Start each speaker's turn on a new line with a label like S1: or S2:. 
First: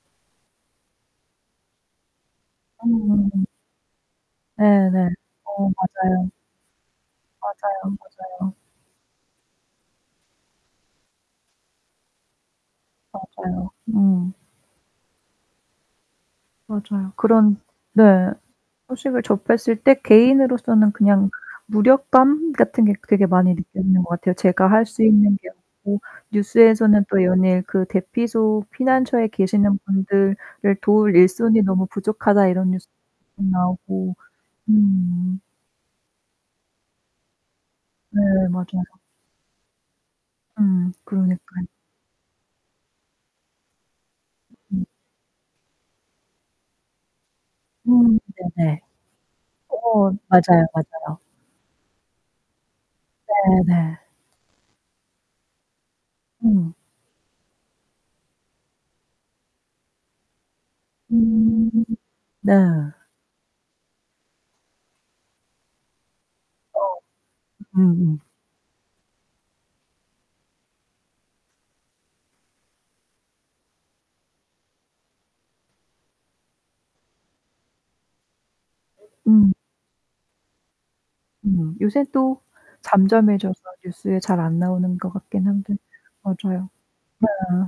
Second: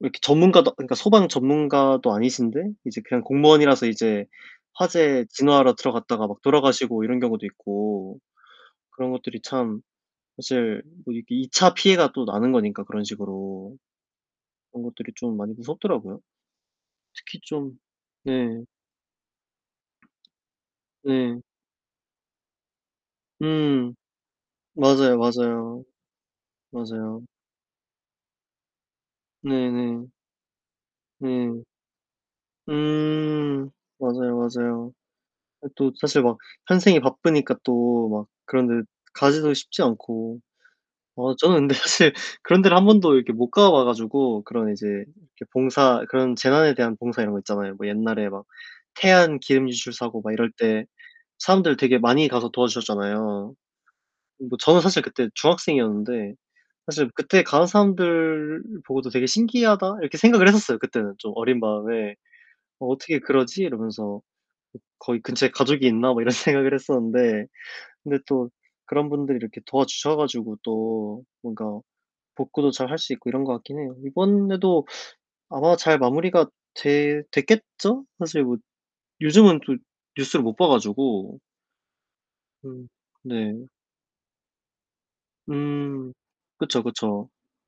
S1: 이렇게 전문가도, 그니까 소방 전문가도 아니신데 이제 그냥
S2: 어.
S1: 공무원이라서 이제
S2: 네네.
S1: 화재
S2: 어
S1: 진화하러 들어갔다가
S2: 맞아요.
S1: 막 돌아가시고 이런 경우도
S2: 맞아요,
S1: 있고
S2: 맞아요.
S1: 그런 것들이 참 사실 뭐 이렇게 2 차 피해가 또 나는 거니까 그런
S2: 맞아요.
S1: 식으로.
S2: 음.
S1: 그런 것들이 좀 많이 무섭더라고요.
S2: 맞아요.
S1: 특히
S2: 그런
S1: 좀
S2: 네.
S1: 네.
S2: 소식을 접했을 때 개인으로서는 그냥
S1: 네.
S2: 무력감 같은 게 되게 많이
S1: 음.
S2: 느껴지는 것 같아요. 제가 할 수
S1: 맞아요,
S2: 있는 게
S1: 맞아요.
S2: 없고 뉴스에서는 또
S1: 맞아요.
S2: 연일 그 대피소 피난처에 계시는
S1: 네네.
S2: 분들을 도울 일손이
S1: 음.
S2: 너무 부족하다 이런 뉴스
S1: 음
S2: 나오고.
S1: 맞아요, 맞아요.
S2: 음.
S1: 예 또 사실 막 현생이 바쁘니까 또
S2: 네
S1: 막 그런
S2: 맞아요.
S1: 데 가기도 쉽지 않고.
S2: 음
S1: 어 저는
S2: 그러니까요.
S1: 근데 사실 그런 데를 1 번도 이렇게 못 가봐 가지고 그런
S2: 음.
S1: 이제 이렇게 봉사 그런 재난에 대한 봉사 이런 거 있잖아요. 뭐
S2: 음
S1: 옛날에 막
S2: 네네.
S1: 태안 기름 유출
S2: 어
S1: 사고 막 이럴
S2: 맞아요,
S1: 때
S2: 맞아요.
S1: 사람들 되게 많이 가서 도와주셨잖아요.
S2: 네네.
S1: 뭐 저는 사실 그때 중학생이었는데
S2: 음.
S1: 사실 그때 가는 사람들 보고도 '되게 신기하다.' 이렇게 생각을 했었어요, 그때는 좀 어린
S2: 음.
S1: 마음에.
S2: 네.
S1: '어 어떻게 그러지?' 이러면서 '거기 근처에 가족이 있나?' 뭐 이런 생각을
S2: 어.
S1: 했었는데
S2: 음음.
S1: 근데 또 그런 분들이 이렇게 도와주셔 가지고 또 뭔가 복구도 잘할 수 있고 이런 것 같긴 해요. 이번에도 아마 잘 마무리가 돼 됐겠죠? 사실 뭐
S2: 음.
S1: 요즘은 또 뉴스를 못 봐 가지고.
S2: 음 요새 또
S1: 음
S2: 잠잠해져서
S1: 네.
S2: 뉴스에 잘 안나오는 것 같긴 한데.
S1: 음.
S2: 맞아요.
S1: 그쵸, 그쵸.
S2: 네.